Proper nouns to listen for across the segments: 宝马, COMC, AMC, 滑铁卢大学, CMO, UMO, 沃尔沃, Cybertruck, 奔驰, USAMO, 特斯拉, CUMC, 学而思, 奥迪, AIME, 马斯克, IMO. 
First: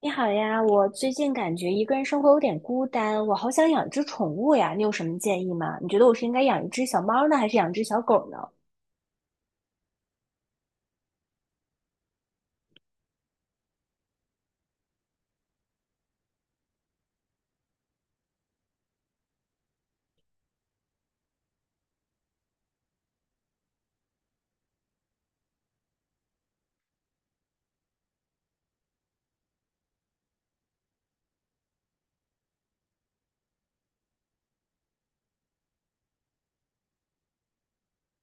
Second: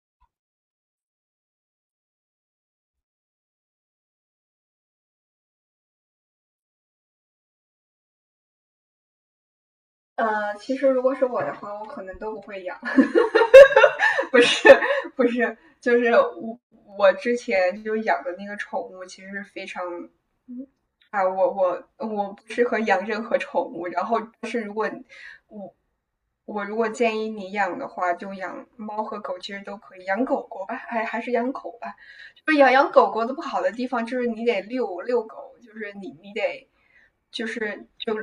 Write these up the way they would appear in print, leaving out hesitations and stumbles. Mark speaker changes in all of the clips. Speaker 1: 你好呀，我最近感觉一个人生活有点孤单，我好想养只宠物呀，你有什么建议吗？你觉得我是应该养一只小猫呢，还是养只小狗呢？
Speaker 2: 其实如果是我的话，我可能都不会养，不是不是，就是我之前就养的那个宠物，其实是非常啊，我不适合养任何宠物，然后但是如果我我如果建议你养的话，就养猫和狗，其实都可以，养狗狗吧，还是养狗吧，就是养狗狗的不好的地方就是你得遛遛狗，就是你得就是就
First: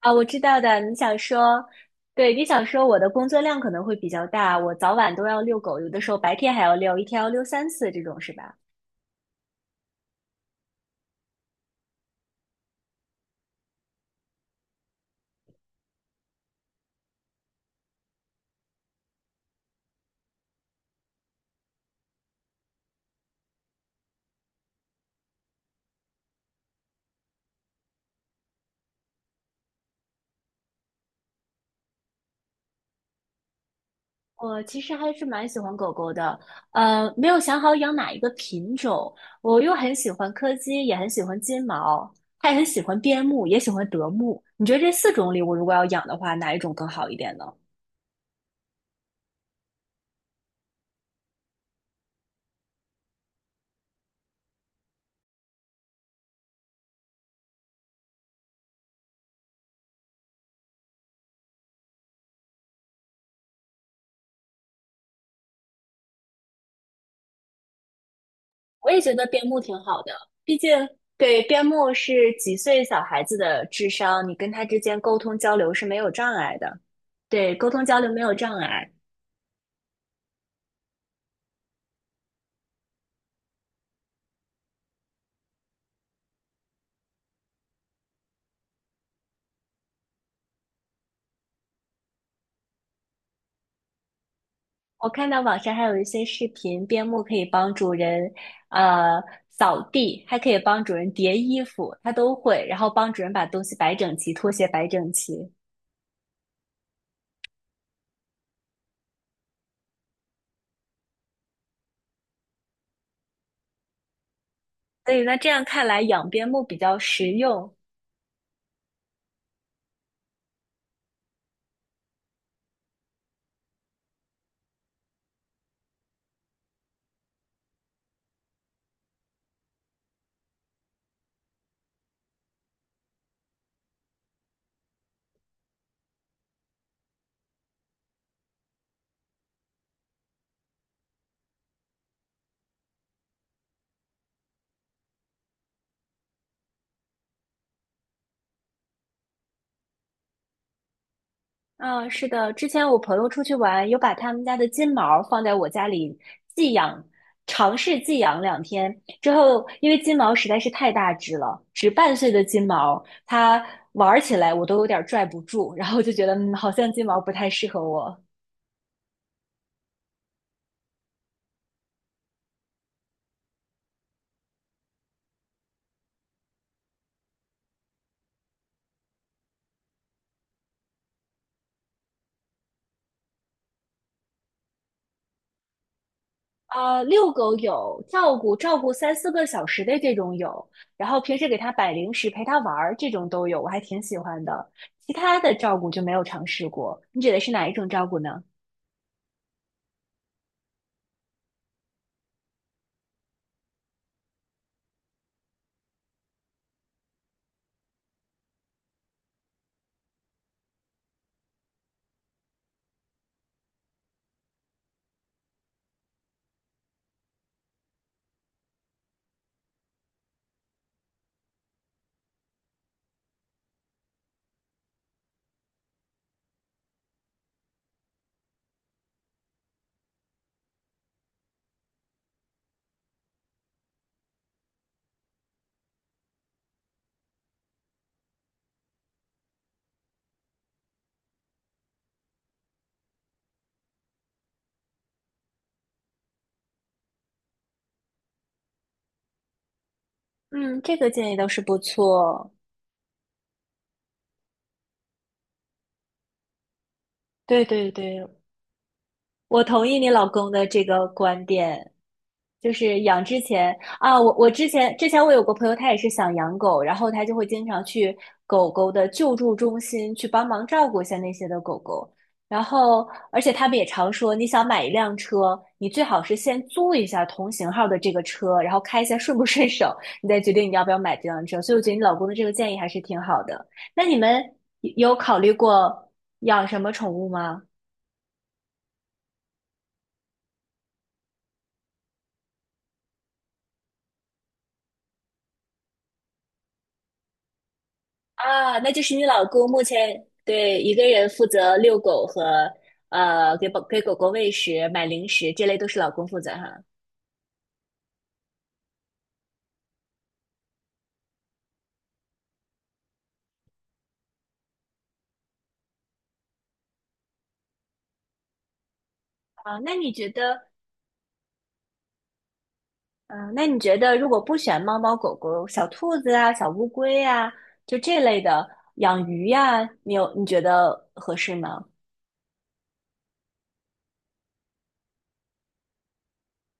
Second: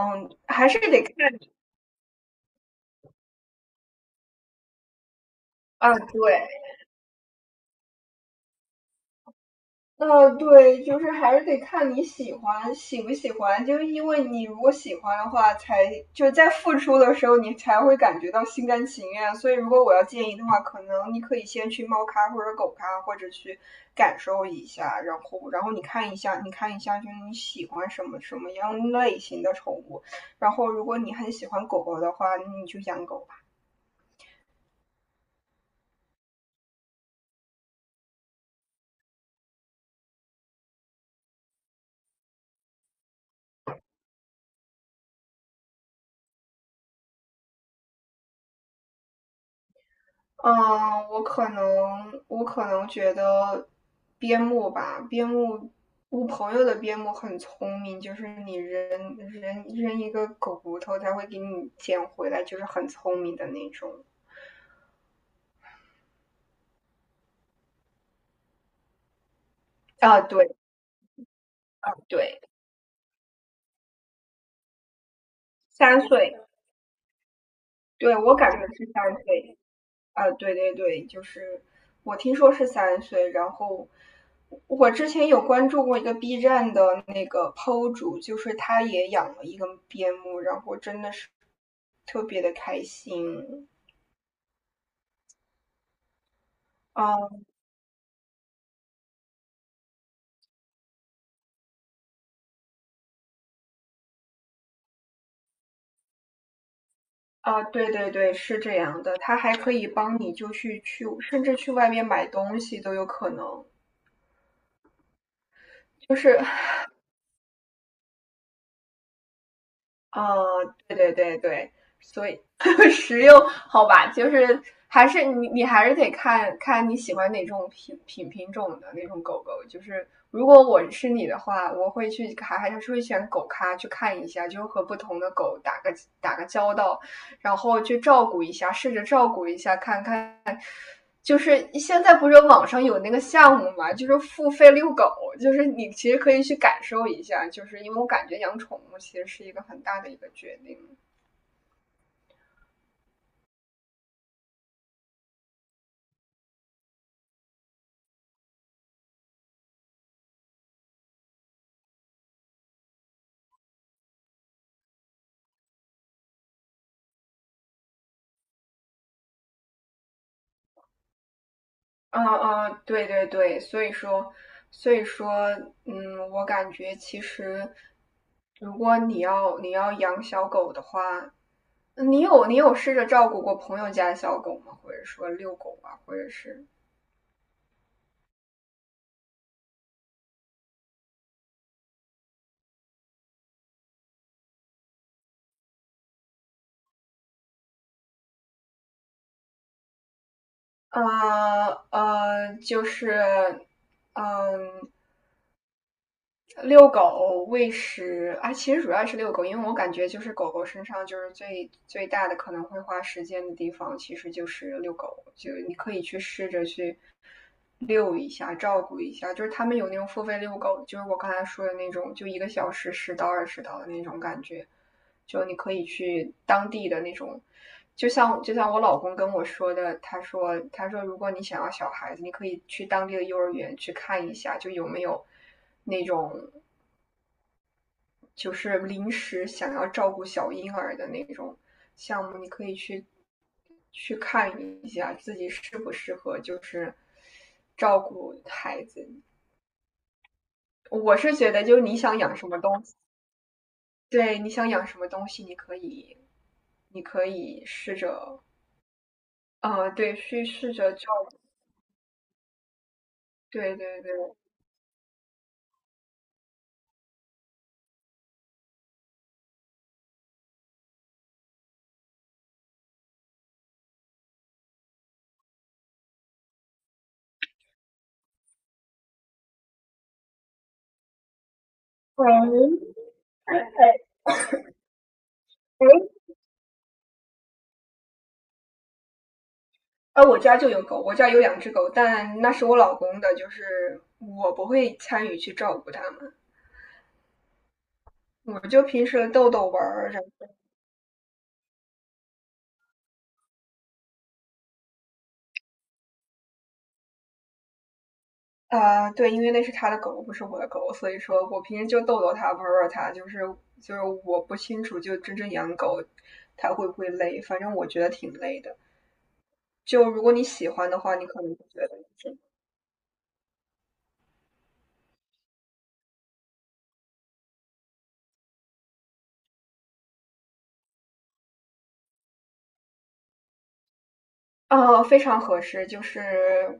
Speaker 1: 啊，我知道
Speaker 2: 还是
Speaker 1: 的，你
Speaker 2: 得
Speaker 1: 想
Speaker 2: 看你
Speaker 1: 说，对，你想说我的工作量可能会比较大，我早晚都要遛狗，有
Speaker 2: 啊，
Speaker 1: 的时候白
Speaker 2: 对。
Speaker 1: 天还要遛，一天要遛3次这种是吧？
Speaker 2: 对，就是还是得看你喜欢喜不喜欢，就是因为你如果喜欢的话，才就是在付出的时候，你才会感觉到心甘情愿。所以，如果我要建议的话，可能你可以先去猫咖或者狗咖，或者去感受一下，然后你看一下，你看一下，就是你喜欢什么什么样类型的宠物。然后，如果你很喜欢狗狗的话，你就养狗。
Speaker 1: 我其实还是蛮喜欢狗狗的，没有想好养哪一个品种。我又很喜欢柯基，也很喜欢金毛，还很喜欢边牧，也喜欢德牧。你觉得这四种里，我如果要养的话，哪一种更好一点呢？
Speaker 2: 嗯，我可能觉得边牧吧，边牧，我朋友的边牧很聪明，就是你扔一个狗骨头，它会给你捡回来，就是很聪明的那种。
Speaker 1: 我也觉得边牧挺好的，
Speaker 2: 啊，对
Speaker 1: 毕竟对边牧是
Speaker 2: 对，
Speaker 1: 几岁小孩子的智商，你跟他之间沟通交流是没
Speaker 2: 三
Speaker 1: 有障
Speaker 2: 岁，
Speaker 1: 碍的。对，沟通交流
Speaker 2: 对
Speaker 1: 没有
Speaker 2: 我感
Speaker 1: 障
Speaker 2: 觉是
Speaker 1: 碍。
Speaker 2: 三岁。啊，对对对，就是我听说是三岁，然后我之前有关注过一个 B 站的那个 PO 主，就是他也养了一个边牧，然后真的是特别的开心。
Speaker 1: 我看到网上还有一些视频，边牧
Speaker 2: 啊
Speaker 1: 可以帮主人，呃，扫地，还可以帮主人叠衣服，它都会，然后帮主人把东西摆整齐，拖鞋摆整齐。
Speaker 2: 啊，对对对，是这样的，他还可以帮你就去，甚至去外面买东西都有可能，
Speaker 1: 所以呢，这样看来
Speaker 2: 就
Speaker 1: 养
Speaker 2: 是
Speaker 1: 边牧比较实用，
Speaker 2: 哦，对对对对，所以 实用好吧，就是还是你还是得看看你喜欢哪种品种的那种狗狗。就是如果我是你的话，我会去还是会选狗咖去看一下，就和不同的狗打个打个交道，然后去照顾一下，试着照顾一下，看看就是现在不是网上有那个项目嘛，就是付费遛狗，就是你其实可以去感受一下，就是因为我感觉养宠物其实是一个很大的一个决定。
Speaker 1: 嗯，是的，之前我朋友出去玩，有把他们家的金毛放在我家里寄养，尝试寄养2天之后，因为金毛实在是太大只了，只半岁的金毛，它玩起来我都有点儿拽不住，然后就觉得，嗯，好像金毛不太适合我。
Speaker 2: 嗯嗯，对对对，所以说，所以说，嗯，我感觉其实，如果你要养小狗的话，你有试着照顾过朋友家的小狗吗？或者说遛狗啊，或者是，
Speaker 1: 啊，遛狗有，照顾照顾3、4个小时的这种有，然后平时给它摆零食、陪它玩儿这种都有，我还挺喜欢的。其他的照顾就没有尝试过，你指的是哪一种照顾呢？
Speaker 2: 呃就是，嗯。遛狗喂食啊，其实主要是遛狗，因为我感觉就是狗狗身上就是最大的可能会花时间的地方，其实就是遛狗，就你可以去试着去遛一下，照顾一下。就是他们有那种付费遛狗，就是我刚才说的那种，就1个小时10到20刀的那种感觉，就你可以去当地的那种。就像我老公跟我说的，他说如果你想要小孩子，你可以去当地的幼儿园去看一下，就有没有那种就是临时想要照顾小婴儿的那种项目，你可以去看一下自己适不适合，就是照顾孩子。
Speaker 1: 嗯，这个
Speaker 2: 我
Speaker 1: 建
Speaker 2: 是
Speaker 1: 议倒
Speaker 2: 觉
Speaker 1: 是
Speaker 2: 得，就
Speaker 1: 不
Speaker 2: 是你想养什
Speaker 1: 错。
Speaker 2: 么东西，对，你想养什么东西，你可以，你可以
Speaker 1: 对对
Speaker 2: 试
Speaker 1: 对，
Speaker 2: 着，
Speaker 1: 我同
Speaker 2: 啊，
Speaker 1: 意你
Speaker 2: 对，
Speaker 1: 老
Speaker 2: 去
Speaker 1: 公的
Speaker 2: 试
Speaker 1: 这
Speaker 2: 着
Speaker 1: 个
Speaker 2: 照顾。
Speaker 1: 观点，就是养之前
Speaker 2: 对对
Speaker 1: 啊，我
Speaker 2: 对，
Speaker 1: 我之前我有个朋友，他也是想养狗，然后他就会经常去狗狗的救助中心去帮忙照顾一下那些的狗狗，然后而且他们也常说，你想买一辆车，你最好是先租一下同型号的这个车，然后开一下顺不顺手，你再决定你要不要买这辆车。所以我觉得你老公的这个建议还
Speaker 2: 喂，
Speaker 1: 是挺好的。那你们有考虑过养什么宠物吗？
Speaker 2: 哎，我家就有狗，我家有2只狗，但那是我老公的，就是我不会参与去照顾它们。我
Speaker 1: 啊，
Speaker 2: 就
Speaker 1: 那就
Speaker 2: 平
Speaker 1: 是你
Speaker 2: 时
Speaker 1: 老
Speaker 2: 逗逗
Speaker 1: 公
Speaker 2: 玩
Speaker 1: 目
Speaker 2: 儿，然
Speaker 1: 前对一个人负责遛狗和给狗狗喂食、买零食，这类都是老公负责哈。
Speaker 2: 对，因为那是他的狗，不是我的狗，所以说我平时就逗逗它，玩玩它，就是就是我不清楚，就真正养狗它会不会累，反正我觉得挺累的。
Speaker 1: 啊，那
Speaker 2: 就
Speaker 1: 你
Speaker 2: 如
Speaker 1: 觉
Speaker 2: 果你
Speaker 1: 得，
Speaker 2: 喜欢的话，你可能会觉得。
Speaker 1: 嗯、那你觉得如果不选猫猫狗狗、小兔子啊、小乌龟啊，就这类的养鱼呀、你有你觉得合适吗？
Speaker 2: 非常合适，就是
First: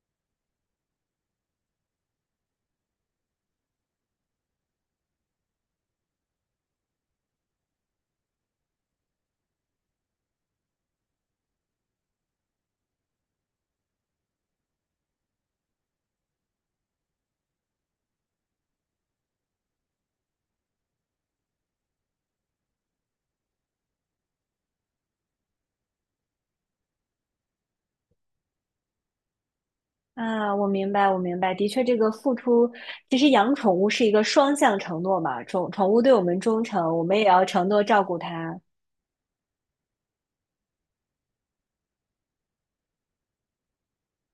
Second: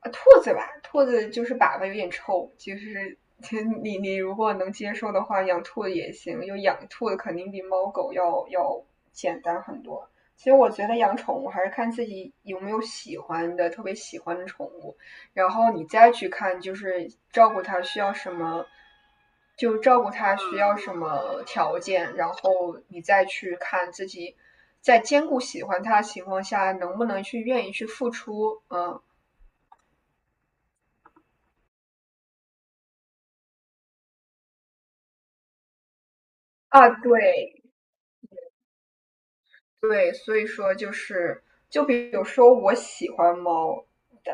Speaker 2: 兔子吧，兔子就是粑粑有点臭，就是 你如果能接受的话，养兔子也行，有养兔子肯定比猫狗要简单很多。其实我觉得养宠物还是看自己有没有喜欢的，特别喜欢的宠物。然后你再去看，就是照顾他需要什么，就照顾他需要什么条件，然后你再去看自己在兼顾喜欢他的情况下，能不能去愿意去付出。嗯
Speaker 1: 啊，我明白，我明白，的确，这个付出，其实养宠物是一个双向承诺嘛，宠物对我们忠
Speaker 2: 啊，
Speaker 1: 诚，我们
Speaker 2: 对，
Speaker 1: 也要承诺照顾它。
Speaker 2: 对，所以说就是，就比如说我喜欢猫，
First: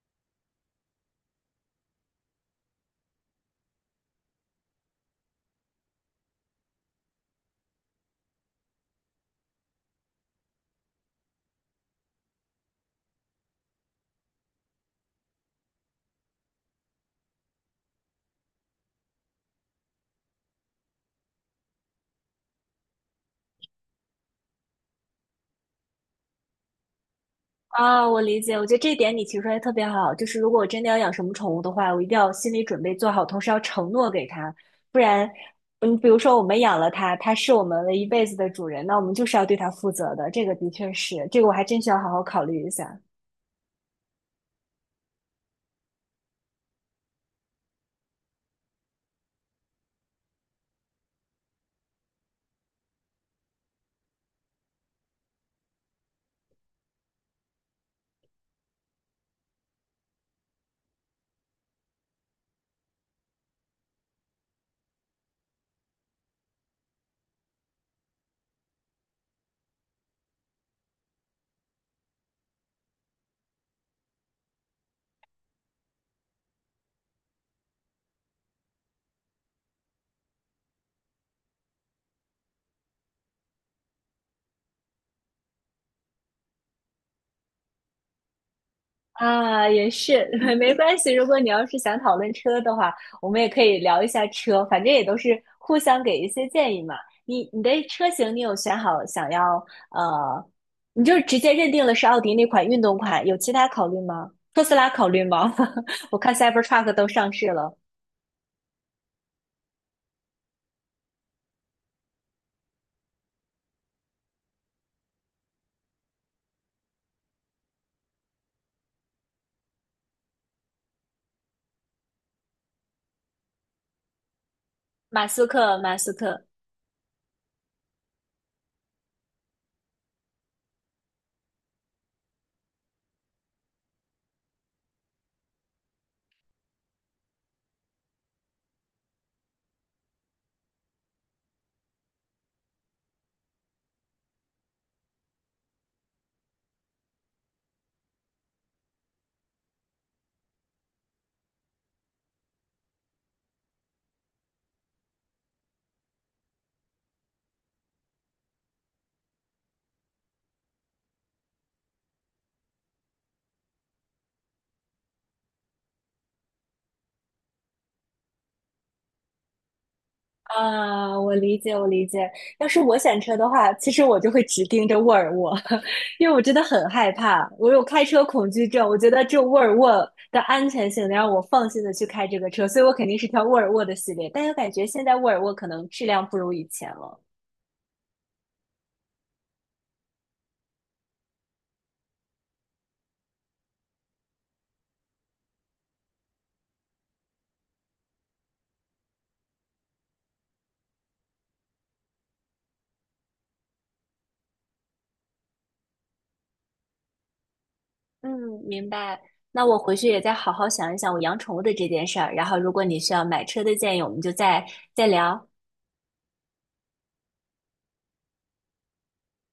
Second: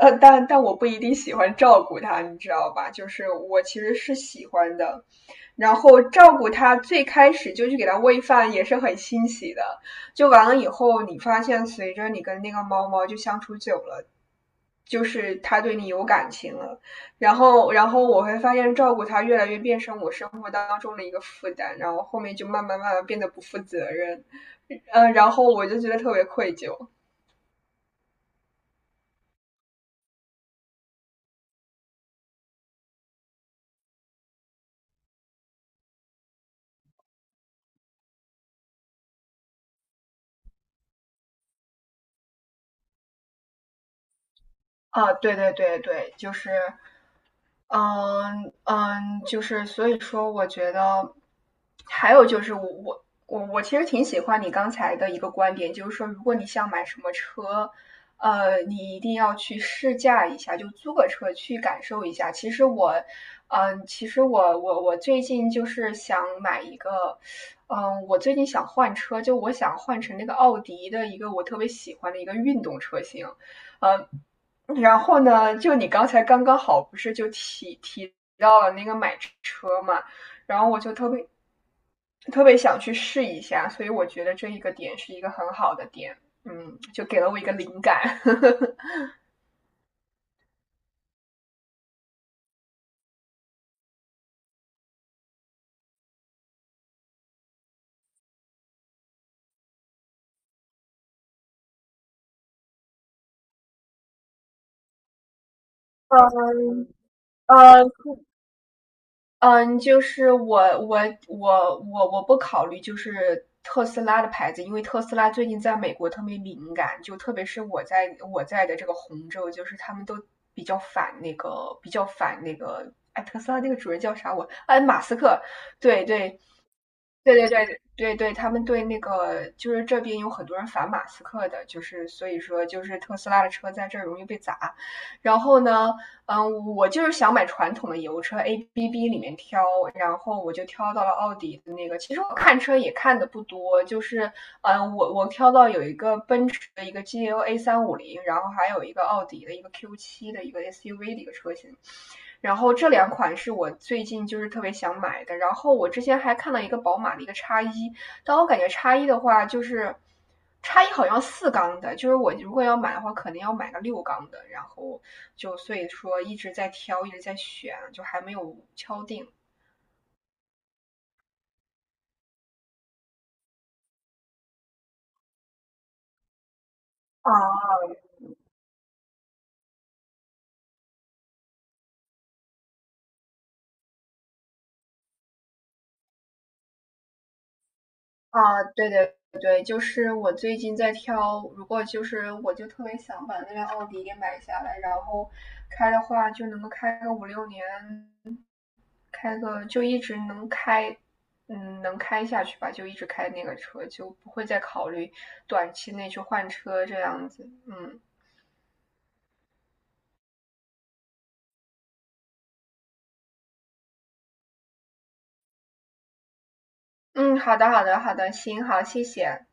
Speaker 2: 但但我不一定喜欢照顾它，你知道吧？就是我其实是喜欢的，然后照顾它，最开始就去给它喂饭也是很欣喜的，就完了以后，你发现随着你跟那个猫猫就相处久了。就是它对你有感情了，然后，然后我会发现照顾它越来越变成我生活当中的一个负担，然后后面就慢慢变得不负责任，嗯，然后我就觉得特别愧疚。
Speaker 1: 啊，我理解，我觉得这一点你提出来特别好，就是如果我真的要养什么宠物的话，我一定要心理准备做好，同时要承诺给它，不然，嗯，比如说我们养了它，它是我们的一辈子的主人，那我们就是要对它负责的，这个的确是，这个我还真需要好好考虑一下。
Speaker 2: 啊，对对对对，就是，嗯嗯，就是所以说，我觉得还有就是我其实挺喜欢你刚才的一个观点，就是说，如果你想买什么车，你一定要去试驾一下，就租个车去感受一下。其实我，嗯，其实我最近就是想买一个，嗯，我最近想换车，就我想换成那个奥迪的一个我特别喜欢的一个运动车型。呃，然后呢，就你刚才刚刚好不是就提到了那个买车嘛，然后我就特别想去试一下，所以我觉得这一个点是一个很好的点，嗯，就给了我一个灵感。
Speaker 1: 啊，也是，没关系。如果你要是想讨论车的话，我们也可以聊一下车，反正也都是互相给一些建议嘛。你的车型你有选好想要呃，你就直接认定了是奥迪那款运动款，有其他考虑吗？特斯拉考虑吗？我看 Cybertruck 都上市 了，
Speaker 2: 呃，嗯，就是我我不考虑就是特斯拉的牌子，因为特斯拉最近在美国特别敏感，就特别是我在的这个红州，就是他们都比较反那个比较反那个，哎，特斯拉那个主人叫啥我？哎，马斯
Speaker 1: 马
Speaker 2: 克，
Speaker 1: 斯克，马
Speaker 2: 对
Speaker 1: 斯
Speaker 2: 对，
Speaker 1: 克，
Speaker 2: 对对对对对，他们对那个就是这边有很多人反马斯克的，就是所以说就是特斯拉的车在这儿容易被砸。然后呢，嗯，我就是想买传统的油车，ABB 里面挑，然后我就挑到了奥迪的那个。其实我看车也看的不多，就是嗯，我挑到有一个奔驰的一个 GLA 350，然后还有一个奥迪的一个 Q7的一个 SUV 的一个车型。然后这两款是我最近就是特别想买的。然后我之前还看到一个宝马的一个叉一，但我感觉叉一的话就是叉一好像四缸的，就是我如果要买的话，可能要买个六缸的。然后就所以说一直在挑，一直在选，就还没有敲定。
Speaker 1: 啊，我理解，我理解。要是我选车的话，其实我就会只盯着沃尔沃，因为我真的很害怕，我
Speaker 2: 啊
Speaker 1: 有开车恐惧症。我觉得这沃尔沃的安全性能让我放心的去开这个车，所以我肯定是挑沃尔沃的系列。但又感觉现在沃尔沃可能质量不如以前了。
Speaker 2: 啊，对对对，就是我最近在挑，如果就是我就特别想把那辆奥迪给买下来，然后开的话就能够开个5、6年，开个就一直能开，嗯，能开下去吧，就一直开那个车，就不会再考虑短期内去换车这样子。嗯
Speaker 1: 嗯，明白。那我回去也再好好想一想我养宠物的这件事儿，然后如果你需要买车的建议，我们就再聊。
Speaker 2: 嗯，好的，好的，好的，行，好，谢谢。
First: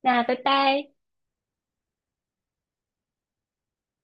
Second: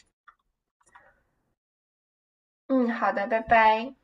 Speaker 1: 那拜拜。
Speaker 2: 嗯，好的，拜拜。